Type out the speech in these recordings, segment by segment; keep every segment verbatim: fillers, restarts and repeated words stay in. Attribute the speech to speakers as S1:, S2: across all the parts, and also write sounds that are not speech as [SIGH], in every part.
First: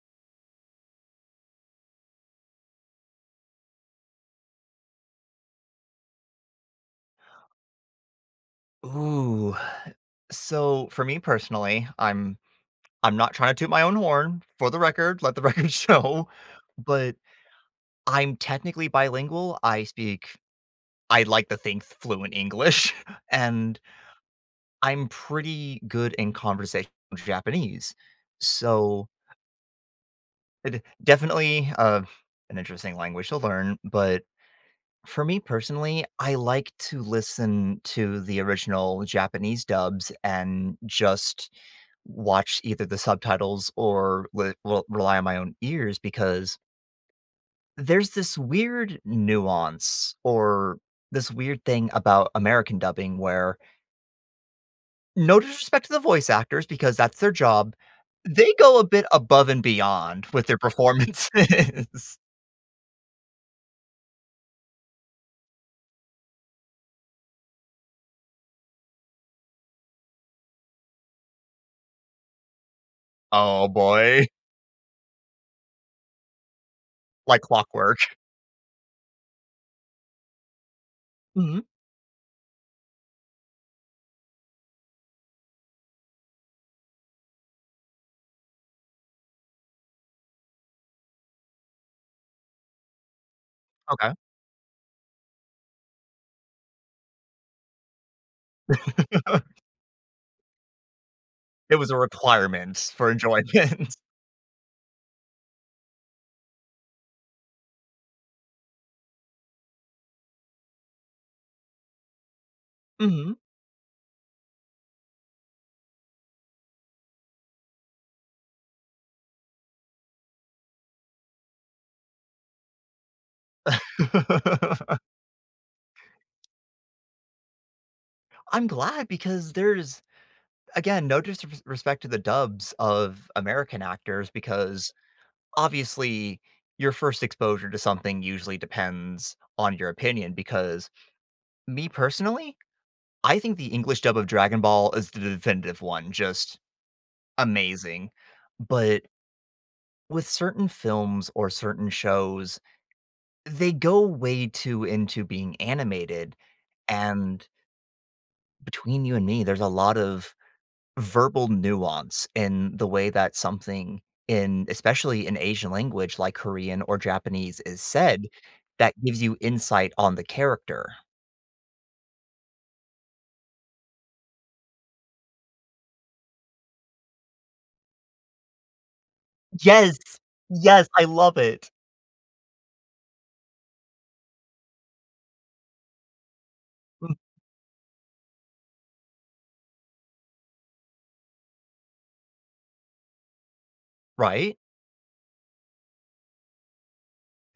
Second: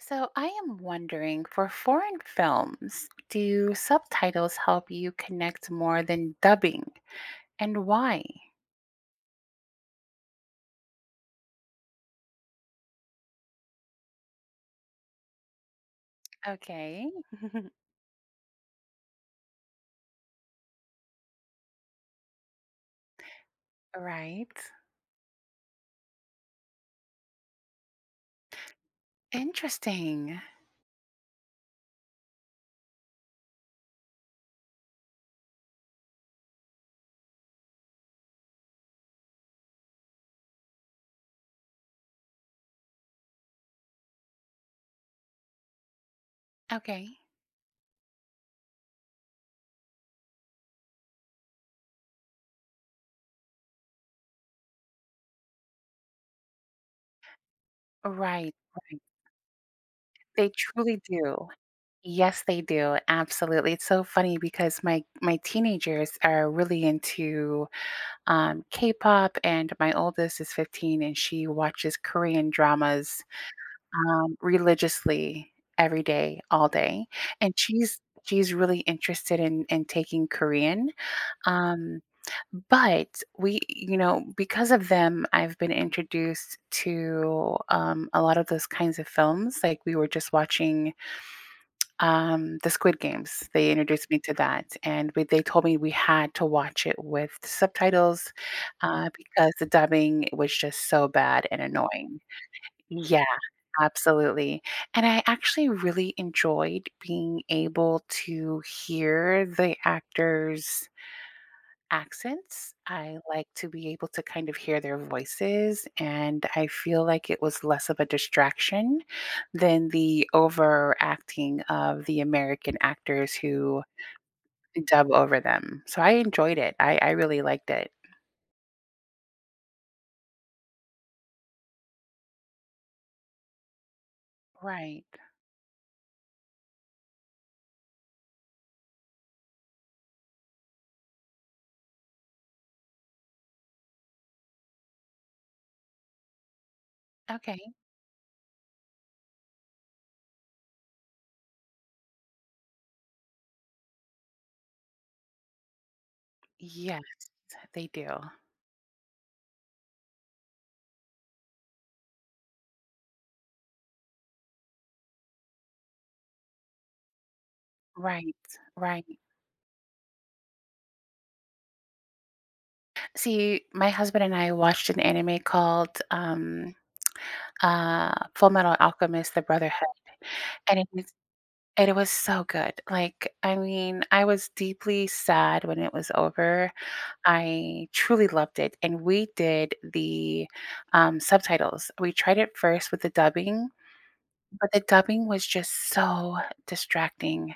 S1: So, I am wondering, for foreign films, do subtitles help you connect more than dubbing, and why?
S2: Ooh, so, for me personally, I'm I'm not trying to toot my own horn, for the record, let the record show,
S1: Okay.
S2: but,
S1: [GIGGLES]
S2: I'm technically bilingual, I speak I like to think fluent English, and
S1: Right.
S2: I'm pretty good in conversational Japanese, so
S1: Interesting.
S2: eh, d definitely, uh, an interesting language to learn, but, for me, personally, I like to listen to the original Japanese dubs and just watch either the subtitles or re r rely on my own ears because
S1: Okay.
S2: there's this weird nuance, or this weird thing about American dubbing where no disrespect to the voice actors because that's their job, they
S1: Right,
S2: go a
S1: right.
S2: bit above and beyond with
S1: They
S2: their
S1: truly do,
S2: performances.
S1: yes they do, absolutely, it's so funny because my my teenagers are really into, um, K-pop, and my oldest is fifteen, and she watches Korean dramas,
S2: Oh boy.
S1: um, religiously, every day, all day.
S2: Like
S1: And
S2: clockwork.
S1: she's
S2: [CHUCKLES]
S1: she's really interested in in taking Korean,
S2: Mhm.
S1: um, but we you know, because of them, I've been introduced to, um, a lot of those kinds of films, like, we were just watching [TSK] um, the Squid Games, they introduced
S2: Okay.
S1: me to that, and we they told me we had to watch it with subtitles, uh, because
S2: [LAUGHS]
S1: the dubbing was just so bad and
S2: It was a
S1: annoying.
S2: requirement for
S1: Yeah,
S2: enjoyment.
S1: absolutely, and I actually really enjoyed being able to hear the actors' accents, I
S2: Mhm.
S1: like to be able to kind of hear their voices, and I feel like it was less of a distraction than the over-acting of the American actors who
S2: [LAUGHS]
S1: dub over them, so I enjoyed it, I I really liked it.
S2: I'm glad because there's again, no disrsr respect to the dubs of American actors because,
S1: Right.
S2: obviously, your first exposure to something usually depends on your opinion, because, me, personally? I think the English dub of Dragon Ball is the definitive one, just
S1: Okay.
S2: amazing, but with certain films or certain shows, they go way too into being animated,
S1: Yes,
S2: and
S1: they do.
S2: between you and me, there's a lot of verbal nuance in the way that something, in especially in Asian language like Korean or Japanese is said,
S1: Right,
S2: that
S1: right.
S2: gives you insight on the character.
S1: See, my husband and I watched an anime called, um, uh, Fullmetal Alchemist: The Brotherhood,
S2: Yes!
S1: and
S2: Yes,
S1: it
S2: I
S1: was
S2: love it.
S1: and it was so good, like, I mean, I was deeply sad when it was over.
S2: Hmm.
S1: I truly loved it, and we did the, um, subtitles. We tried it first with the dubbing,
S2: Right?
S1: but the dubbing was just so distracting.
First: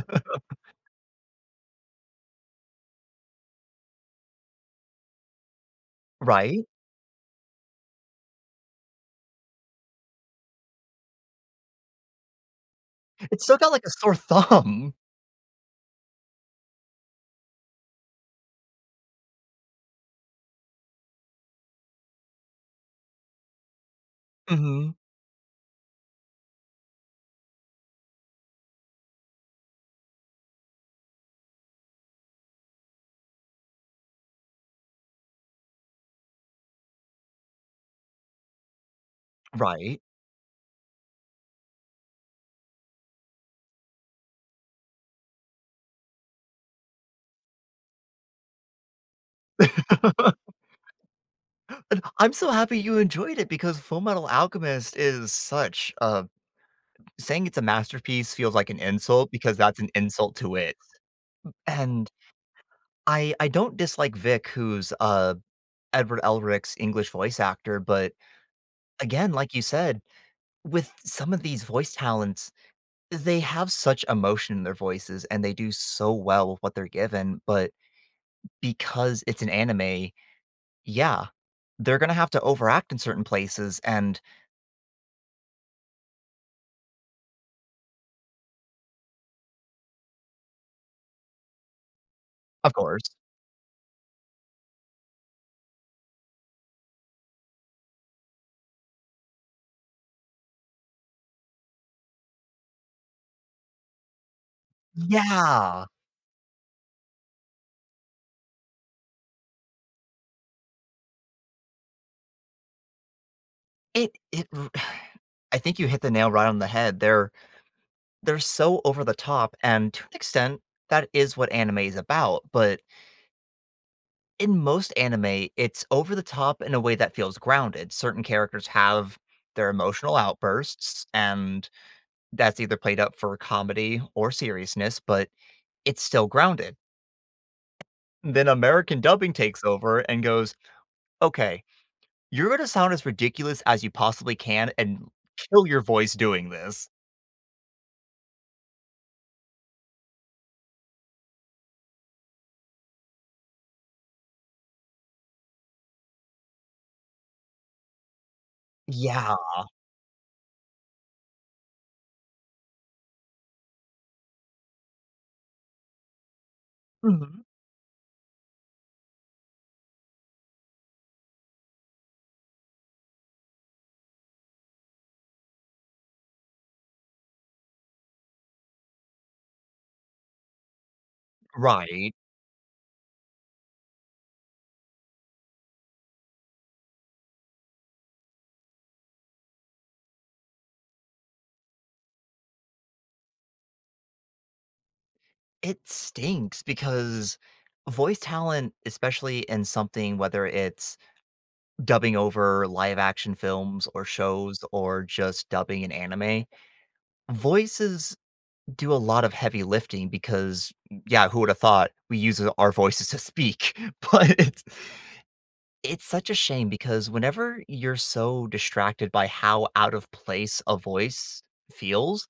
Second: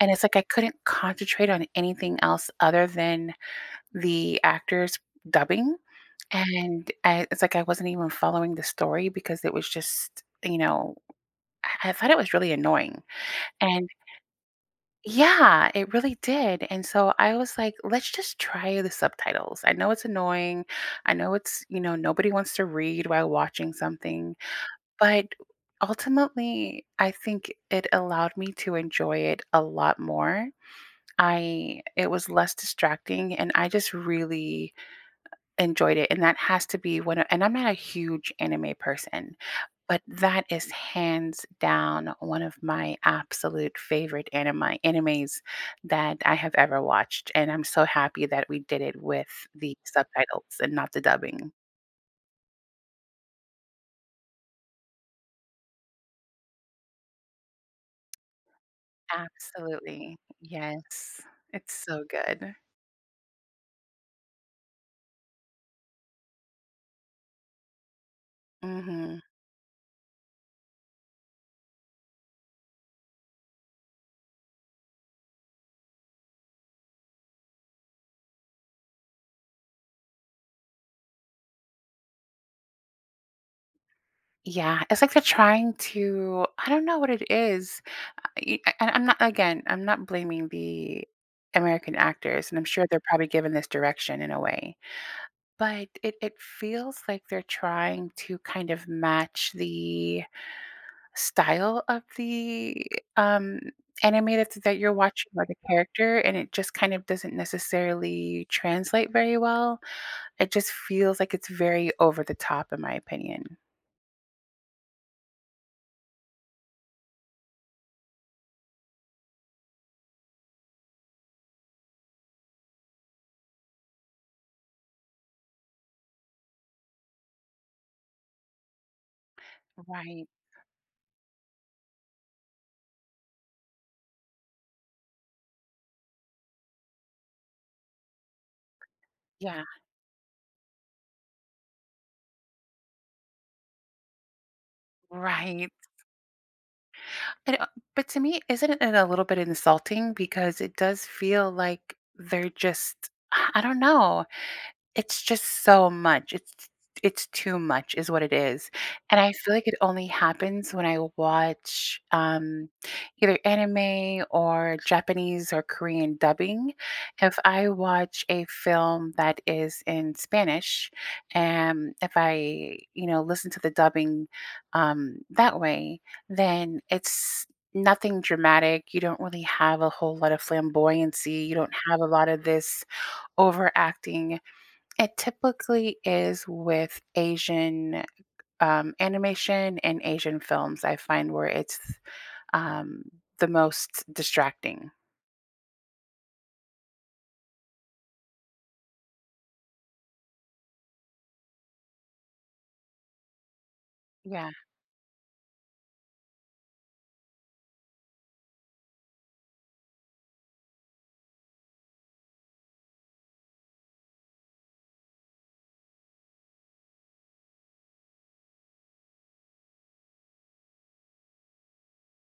S1: And it's like I couldn't concentrate on anything else other than the actors dubbing,
S2: Right?
S1: and, eh it's like I wasn't even following the story because it was just, you know, I I thought it was really annoying,
S2: It stuck out like
S1: and
S2: a sore thumb.
S1: Yeah, it really did. And so I was like, "Let's just try the subtitles. I know it's annoying. I know it's," you know, "nobody wants to read while watching something,"
S2: Mhm.
S1: but, ultimately, I think it allowed me to enjoy it a lot more. I it was less distracting, and I just really enjoyed it. And that has to be what and I'm not a huge anime person, but
S2: Right?
S1: that is hands down one of my absolute favorite animi animes that I have ever watched, and I'm so happy that we did it with the subtitles
S2: [LAUGHS]
S1: and not the dubbing.
S2: [GASPS] And, I'm so happy you enjoyed it because Fullmetal Alchemist is such a saying it's a masterpiece feels like an insult because that's an
S1: Absolutely.
S2: insult to it.
S1: Yes. It's so
S2: And
S1: good.
S2: I I don't dislike Vic who's, uh, Edward Elric's English voice actor, but
S1: Mhm.
S2: again, like you said, with some of these voice talents, they have such emotion in their voices and they do so well with what they're given, but because it's an anime, yeah, they're gonna have to overact in certain places, and
S1: Yeah, it's like they're trying to I don't know what it is. I e uh, I I'm not again, I'm not blaming the American actors, and I'm
S2: Of
S1: sure they're
S2: course.
S1: probably given this direction in a way. But it it feels like they're trying to kind of match the style of the, um, anime that's that you're watching, like a
S2: Yeah!
S1: character, and it just kind of doesn't necessarily translate very well. It just feels like it's very over the top in my opinion.
S2: It it r [SIGHS] I think you hit the nail right on the head there. They're so over the top, and to an extent, that is what anime is about, but in most anime, it's over the top in a way that feels grounded. Certain characters have their emotional
S1: Right.
S2: outbursts, and that's either played up for comedy or seriousness, but it's still grounded. Then American dubbing takes
S1: Yeah.
S2: over and goes, "Okay. You're gonna sound as ridiculous as you possibly can and kill
S1: Right.
S2: your voice doing this."
S1: But, um, but to me, isn't it a little bit insulting, because it does feel like they're just [SIGHS] I don't know. It's just so much. It's it's too much is what it is. And I
S2: Yeah.
S1: feel like it only happens when I watch, um, either anime or Japanese or Korean dubbing. If
S2: Mhm.
S1: I watch a film that is in Spanish, am, if I, you know, listen to the dubbing, um, that way, then it's nothing dramatic. You don't really have a whole lot of flamboyancy. You don't have a
S2: Right.
S1: lot of this overacting It typically is with Asian, um, animation and Asian films, I find where it's, um, the most distracting.
S2: It stinks because voice talent, especially in something, whether it's dubbing over live action films or
S1: Yeah.
S2: shows or just dubbing an anime, voices do a lot of heavy lifting because, yeah, who would have thought we use it our voices to speak? But it's it's such a shame because whenever you're so distracted by how out of place a voice feels,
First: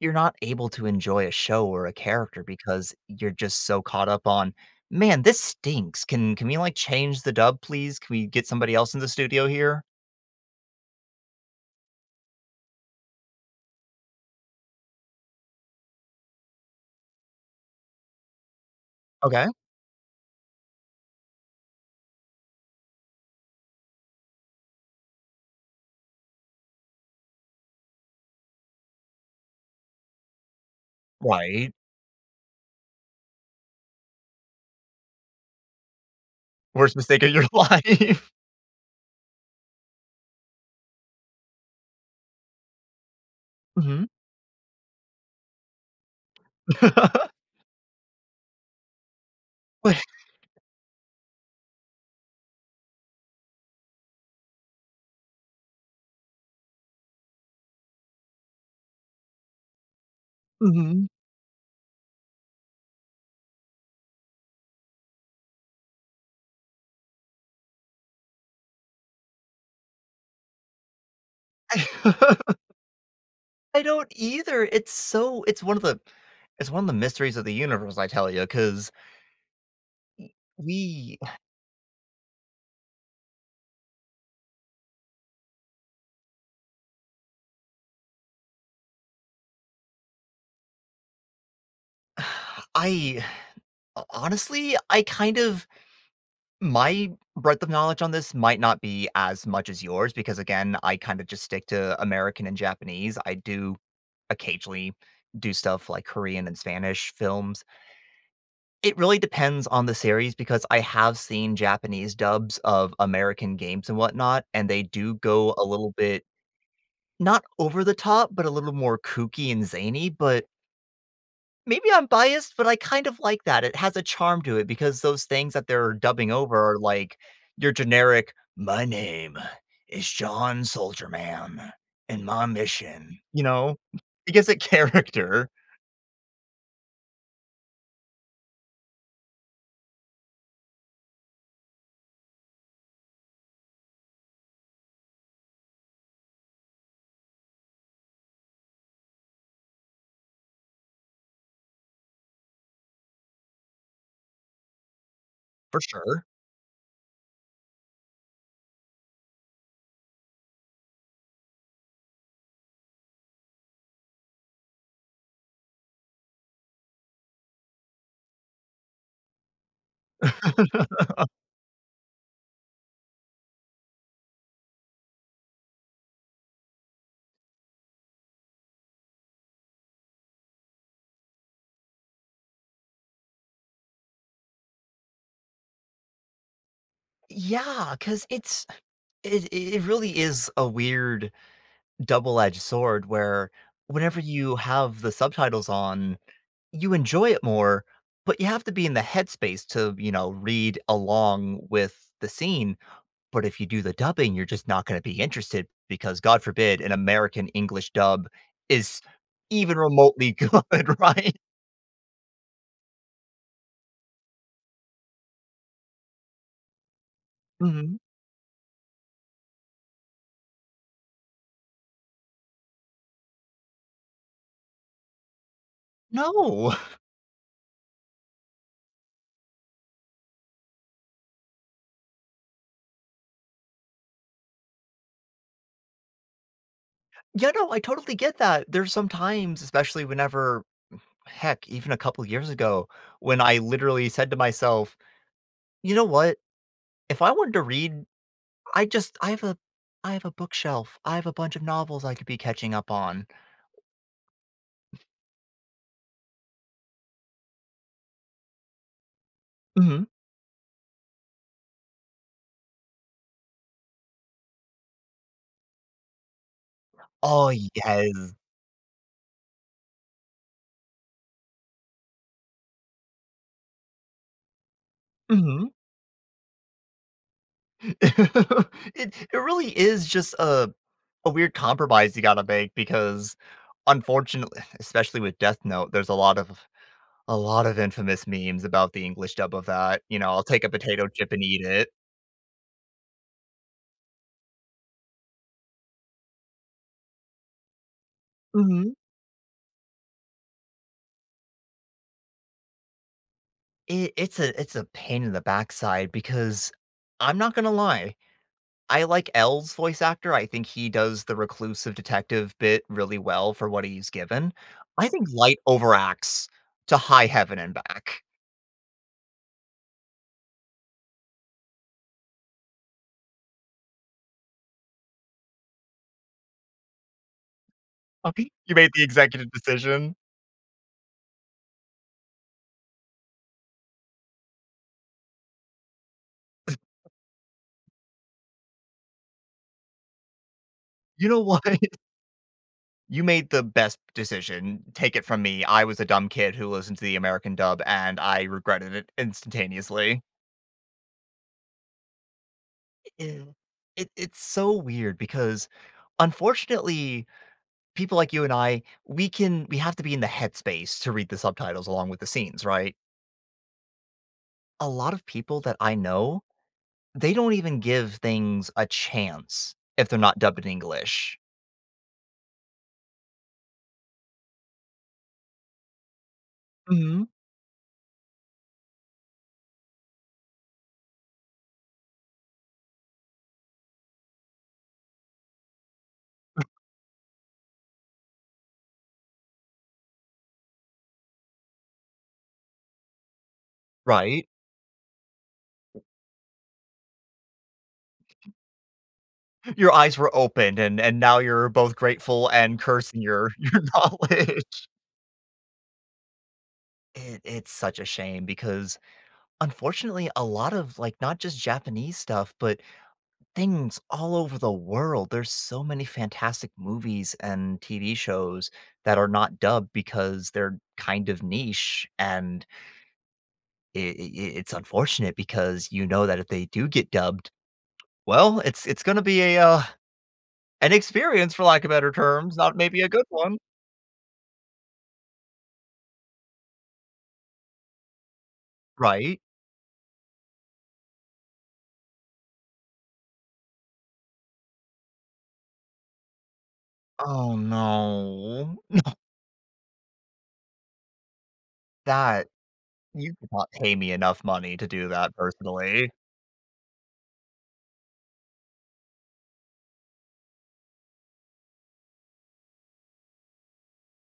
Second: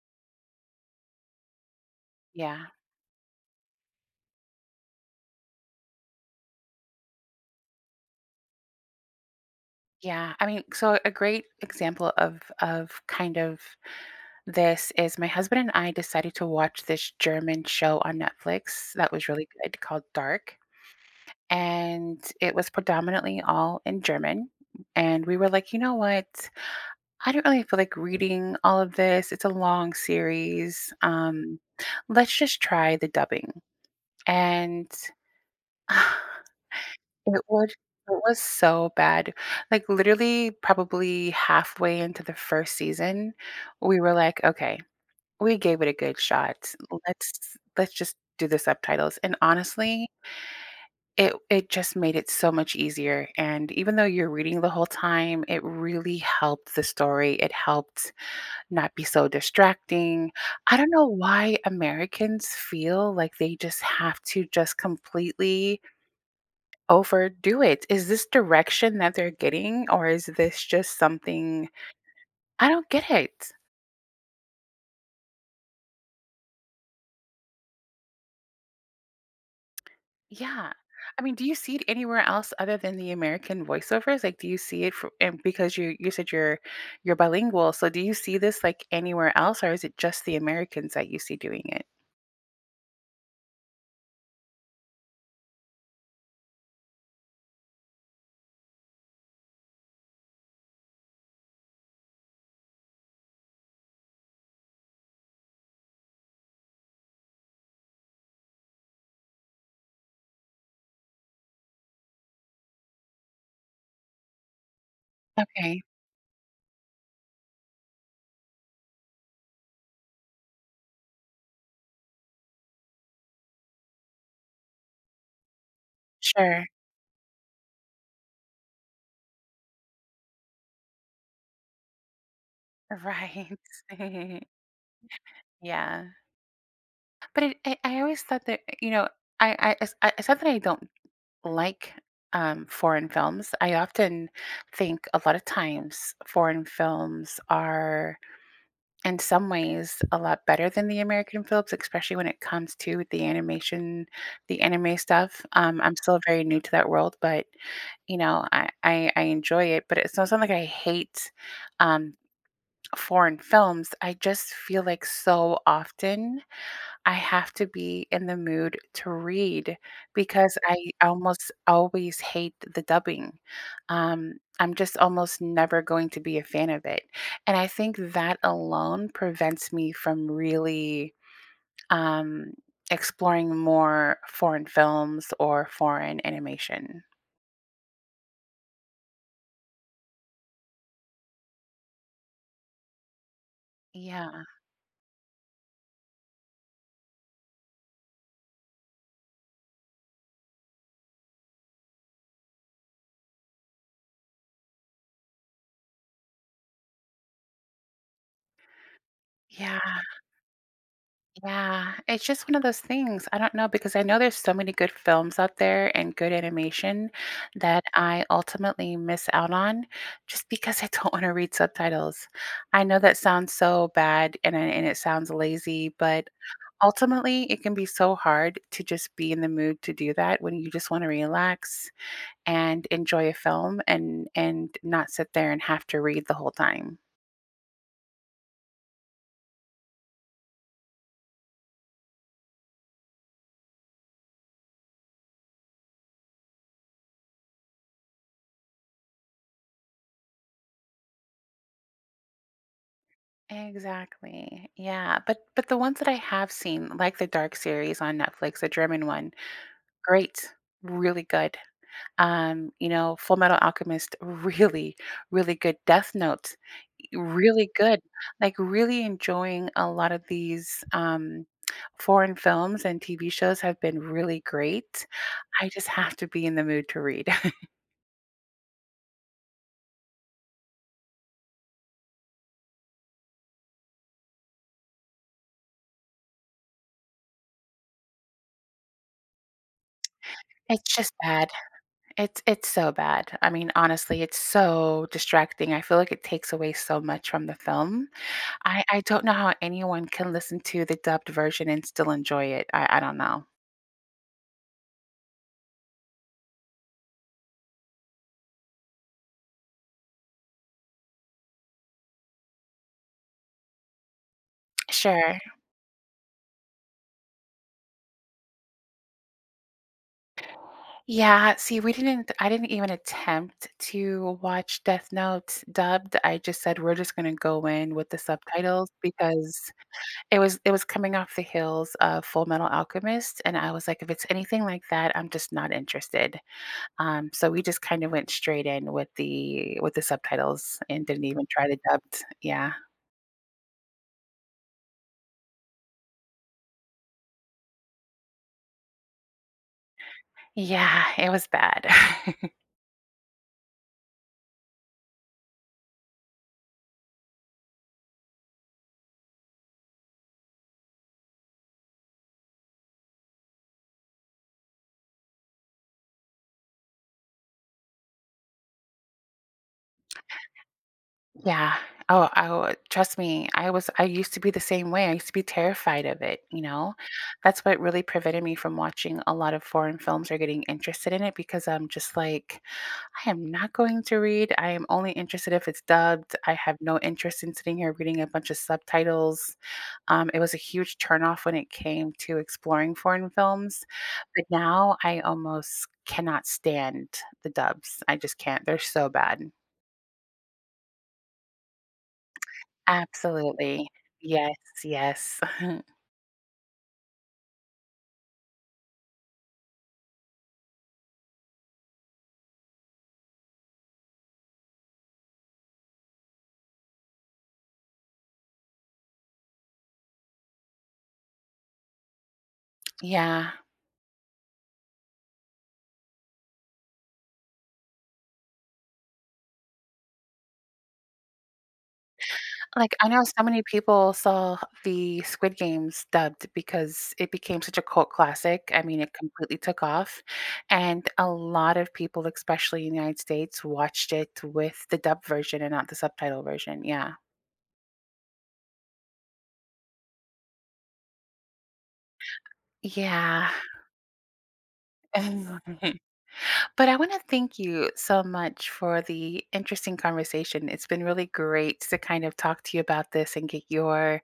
S2: you're not able to enjoy a show or a character
S1: Yeah.
S2: because you're just so caught up on, "Man, this stinks. Can can we, like, change the dub, please? Can we get somebody else in the studio here?"
S1: Yeah. I mean, c so a great example of of kind of this is my husband and I decided to watch this German show on Netflix that was really
S2: Okay.
S1: good called Dark, and it was predominantly all in German, and we were like, "You know what? I don't really feel like reading all of this. It's a long series." Um,
S2: Right.
S1: let's just try the dubbing, and
S2: Worst
S1: [CHUCKLES]
S2: mistake of
S1: it
S2: your
S1: was it
S2: life.
S1: was so bad. Like, literally, probably halfway into the first season, we
S2: Mhm.
S1: were like, "Okay. We gave it a good shot.
S2: [CHUCKLES]
S1: Let's let's just do the subtitles." And,
S2: [CHUCKLES]
S1: honestly it it just made it so much easier, and even though you're reading the whole time, it really helped the story. It helped not be so distracting. I don't know
S2: Mhm.
S1: why Americans feel like they just have to just completely overdo it. Is this direction that they're getting, or is this just something
S2: [LAUGHS]
S1: I don't get it.
S2: I don't either. It's so it's one of the it's one of the mysteries of the universe, I tell ya, 'cause e
S1: Yeah.
S2: we
S1: I mean,
S2: [CHUCKLES]
S1: do you see it anywhere else other than the American voiceovers? Like, do you see it for and because you you said you're you're bilingual. So do you see this, like, anywhere else, or is it just the Americans that you see doing it?
S2: [SIGHS] I [SIGHS] ho honestly, I kind of My breadth of knowledge on this might not be as much as yours because, again, I kind of just stick to American and Japanese. I do occasionally do stuff like Korean and Spanish films. It really depends on the series because I have seen Japanese dubs of American games and whatnot, and they do go a
S1: Okay.
S2: little bit- not over the top- but a little more kooky and zany, but maybe I'm biased, but I kind of like that. It has a charm to it because those things that they're dubbing over
S1: Sure.
S2: are like your generic, "My name is John Soldier Man and my mission" you
S1: Right.
S2: know,
S1: [CHUCKLES]
S2: because of character.
S1: Yeah. But i I I always thought that y you know, I I it's not that I don't like, um, foreign films, I often think a lot of times foreign films are, in some ways, a lot better than the American films, especially when it comes to the animation the anime stuff. Um,
S2: For
S1: I'm still
S2: sure.
S1: very new to that world, but, you know, I I I enjoy it, but it's not like I hate, um, foreign films. I just feel like so often, I have to be in the mood to read because I
S2: [CHUCKLES]
S1: almost always hate the dubbing. Um, I'm just almost never going to be a fan of it, and I think that alone prevents me from really, um, exploring more foreign films or foreign animation.
S2: Yeah. 'Cause it's it i it really is a weird double-edge sword where whenever
S1: Yeah.
S2: you have the subtitles on, you enjoy it more, but you have to be in the headspace to, you know, read along with the scene. But if you do the dubbing, you're just not gonna be interested because, God forbid, an American English dub is even
S1: Yeah.
S2: remotely good, right?
S1: Yeah. It's just one of those things. I don't know because I know there's so many good films out there and good animation that
S2: Mhm.
S1: I ultimately miss out on just because I don't wanna read subtitles. I know that sounds so bad, and it and it sounds lazy, but,
S2: No. [CHUCKLES]
S1: ultimately, it can be so hard to just be in the mood to do that when you just wanna relax and enjoy a film and and not sit there and have to read the whole time.
S2: Yeah, no. I totally get that. There's some times, especially whenever Mm, heck, even a couple years ago, when I literally said to myself, "You know what? If I wanted to read, I just I have a I have a bookshelf. I have a bunch of novels I could be catching up on."
S1: Exactly. Yeah. But but the ones that I have seen, like the Dark series on Netflix, the German one,
S2: Mhm.
S1: great, really good. Um, you know, Fullmetal Alchemist, really, really good. Death Note, eh,
S2: Oh,
S1: really good.
S2: yes.
S1: Like, really enjoying a lot of these, um, foreign films and TV shows have been really great. I
S2: Mhm.
S1: just have to be in the mood to read. [CHUCKLES]
S2: [CHUCKLES] It it really is just a a weird compromise you gotta make because, unfortunate eh, especially with Death Note, there's a lot of a lot of infamous memes about the English dub of that. You know, I'll take a
S1: It's
S2: potato
S1: just
S2: chip and
S1: bad.
S2: eat it.
S1: It's it's so bad. I mean, honestly, it's so distracting. I feel like it takes away so much from the film. I
S2: Mhm.
S1: I don't know how anyone can listen to the dubbed version and still enjoy it. I I don't know.
S2: I it's a it's a pain in the backside because I'm not gonna lie, I like L's voice actor, I think he does the reclusive detective bit really well for what he's given. I think
S1: Sure.
S2: Light overacts to high heaven and back.
S1: Yeah, see, we didn't I didn't even attempt to watch Death Note dubbed. I just said we're just gonna go in with the
S2: Okay. You
S1: subtitles
S2: made the executive
S1: because
S2: decision?
S1: it was it was coming off the heels of Fullmetal Alchemist, and I was like, "If it's anything like that, I'm just not interested,"
S2: [SCOFFS]
S1: um, so we just kinda went straight in with the with the subtitles and didn't
S2: You know
S1: even
S2: what?
S1: try the dubbed. Yeah.
S2: You made the best decision. Take it from me, I was a dumb kid who listened to the American dub, and I regretted it instantaneously.
S1: Yeah, it was bad. [CHUCKLES]
S2: E ew. It it's so weird because, unfortunately, people like you and I, we can we have to be in the headspace to read the subtitles along with the scenes, right? A lot of people that I know, they don't even give things a chance if they're not dubbed in English.
S1: Yeah, oh, I oh, trust me, I was I used to be the same way, I used to be terrified of it, you know?
S2: Mhm.
S1: That’s what really prevented me from watching a lot of foreign films or getting interested in it because I’m just like, "I am not going to read, I am only interested if it’s dubbed, I have no interest in sitting here reading a bunch of subtitles," um, it was a huge turn off when it came to exploring foreign films, but
S2: Right.
S1: now I almost cannot stand the dubs, I just can’t, they’re so bad.
S2: Your eyes were opened, and and now you’re both grateful and cursing your your
S1: Absolutely, yes,
S2: knowledge.
S1: yes. [CHUCKLES]
S2: It it’s such a shame because, unfortunately, a lot of, like, not just Japanese stuff, but things all over the world, there's so many fantastic movies and TV shows that are not dubbed because they’re kind of niche, and
S1: Yeah.
S2: i i i it’s unfortunate because, you know, that if they do get dubbed, well, it’s it’s gonna be a, uh, an experience for lack of better terms, not
S1: Like,
S2: maybe a
S1: I know
S2: good
S1: so
S2: one.
S1: many people saw the Squid Games dubbed because it became such a cult classic, I mean, it
S2: Right.
S1: completely took off, and a lot of people, especially in the United States, watched it with the dub version and not the subtitle version, yeah.
S2: Oh, no. No. That you
S1: Yeah.
S2: cannot pay me enough money to do that,
S1: [CHUCKLES]
S2: personally.
S1: But I wanna thank you so much for the interesting conversation, it’s been really great to kind of talk to you about this and get your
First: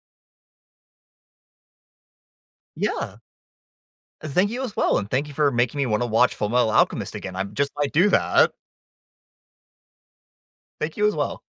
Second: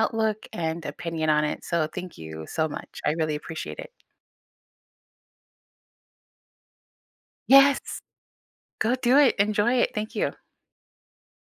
S1: outlook and opinion on it, so, thank you so much, I
S2: Yeah.
S1: really appreciate it.
S2: Thank you as well and thank you for making me wanna watch Fullmetal Alchemist again, I just might
S1: Yes.
S2: do that.
S1: Go do it, enjoy it, thank you.
S2: Thank you as well.